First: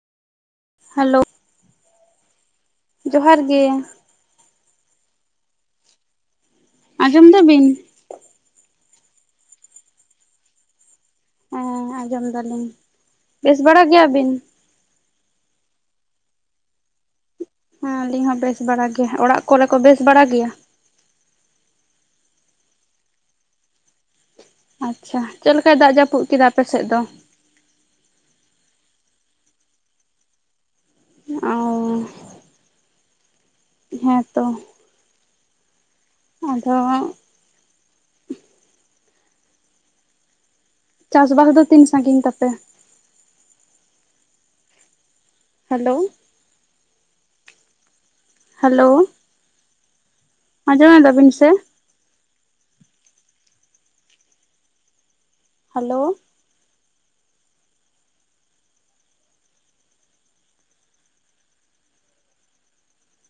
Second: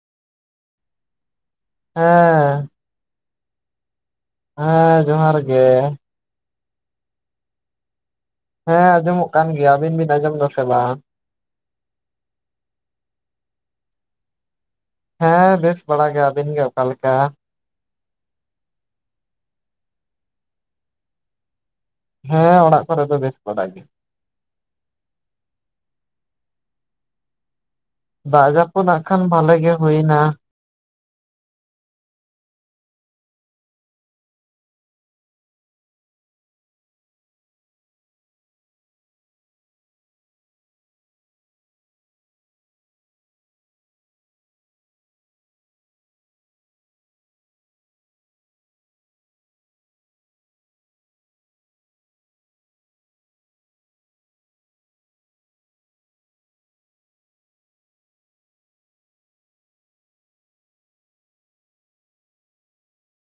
Hello. ᱦᱮᱸᱻ ᱡᱚᱦᱟᱨ ᱜᱮ ᱾ ᱦᱮᱸ ᱡᱚᱦᱟᱨ ᱜᱮ᱾ ᱟᱸᱡᱚᱢ ᱫᱟ ᱵᱤᱱ? ᱦᱮᱸ ᱟᱸᱡᱚᱢᱚᱜ ᱠᱟᱱ ᱜᱮᱭᱟ ᱾ ᱟᱵᱤᱱ ᱵᱤᱱ ᱟᱸᱡᱚᱢ ᱫᱚ ᱥᱮ ᱵᱟᱝ? ᱦᱮᱸ ᱟᱸᱡᱚᱢ ᱫᱟ ᱞᱤᱧ ᱾ ᱵᱮᱥ ᱵᱟᱲᱟ ᱜᱮᱭᱟ ᱵᱤᱱ? ᱦᱮᱸ ᱵᱮᱥ ᱵᱟᱲᱟ ᱜᱮ ᱾ ᱟᱹᱵᱤᱱ ᱜᱮ ᱚᱠᱟᱞᱮᱠᱟ? ᱦᱮᱸ ᱟᱹᱞᱤᱧ ᱦᱚᱸ ᱵᱮᱥ ᱵᱟᱲᱟ ᱜᱮᱭᱟ ᱾ ᱚᱲᱟᱜ ᱠᱚᱨᱮ ᱠᱚ ᱵᱮᱥ ᱵᱟᱲᱟ ᱜᱮᱭᱟ? ᱦᱮᱸ ᱚᱲᱟᱜ ᱠᱚᱨᱮ ᱫᱚ ᱵᱮᱥ ᱵᱟᱲᱟ ᱜᱮ᱾ ᱟᱪᱪᱷᱟ, ᱪᱮᱫ ᱞᱮᱠᱟᱭ ᱫᱟᱜ ᱡᱟᱹᱯᱩᱫ ᱠᱮᱫᱟ ᱟᱯᱮᱥᱮᱫ ᱫᱚ? ᱫᱟᱜ ᱡᱟᱹᱯᱩᱫ ᱱᱟᱜ ᱠᱷᱟᱱ ᱵᱷᱟᱞᱮ ᱜᱮ ᱦᱩᱭ ᱱᱟ᱾ ᱚᱸᱻ, ᱦᱮᱸ ᱛᱚ ᱾ ᱟᱫᱚ ᱪᱟᱥ ᱵᱟᱥ ᱫᱚ ᱛᱤᱱ ᱥᱟᱺᱜᱤᱧ ᱛᱟᱯᱮ? ᱦᱮᱞᱳ᱾ ᱦᱮᱞᱳ᱾ ᱟᱸᱡᱚᱢᱮᱫᱟ ᱵᱤᱱ ᱥᱮ? ᱦᱮᱞᱳ᱾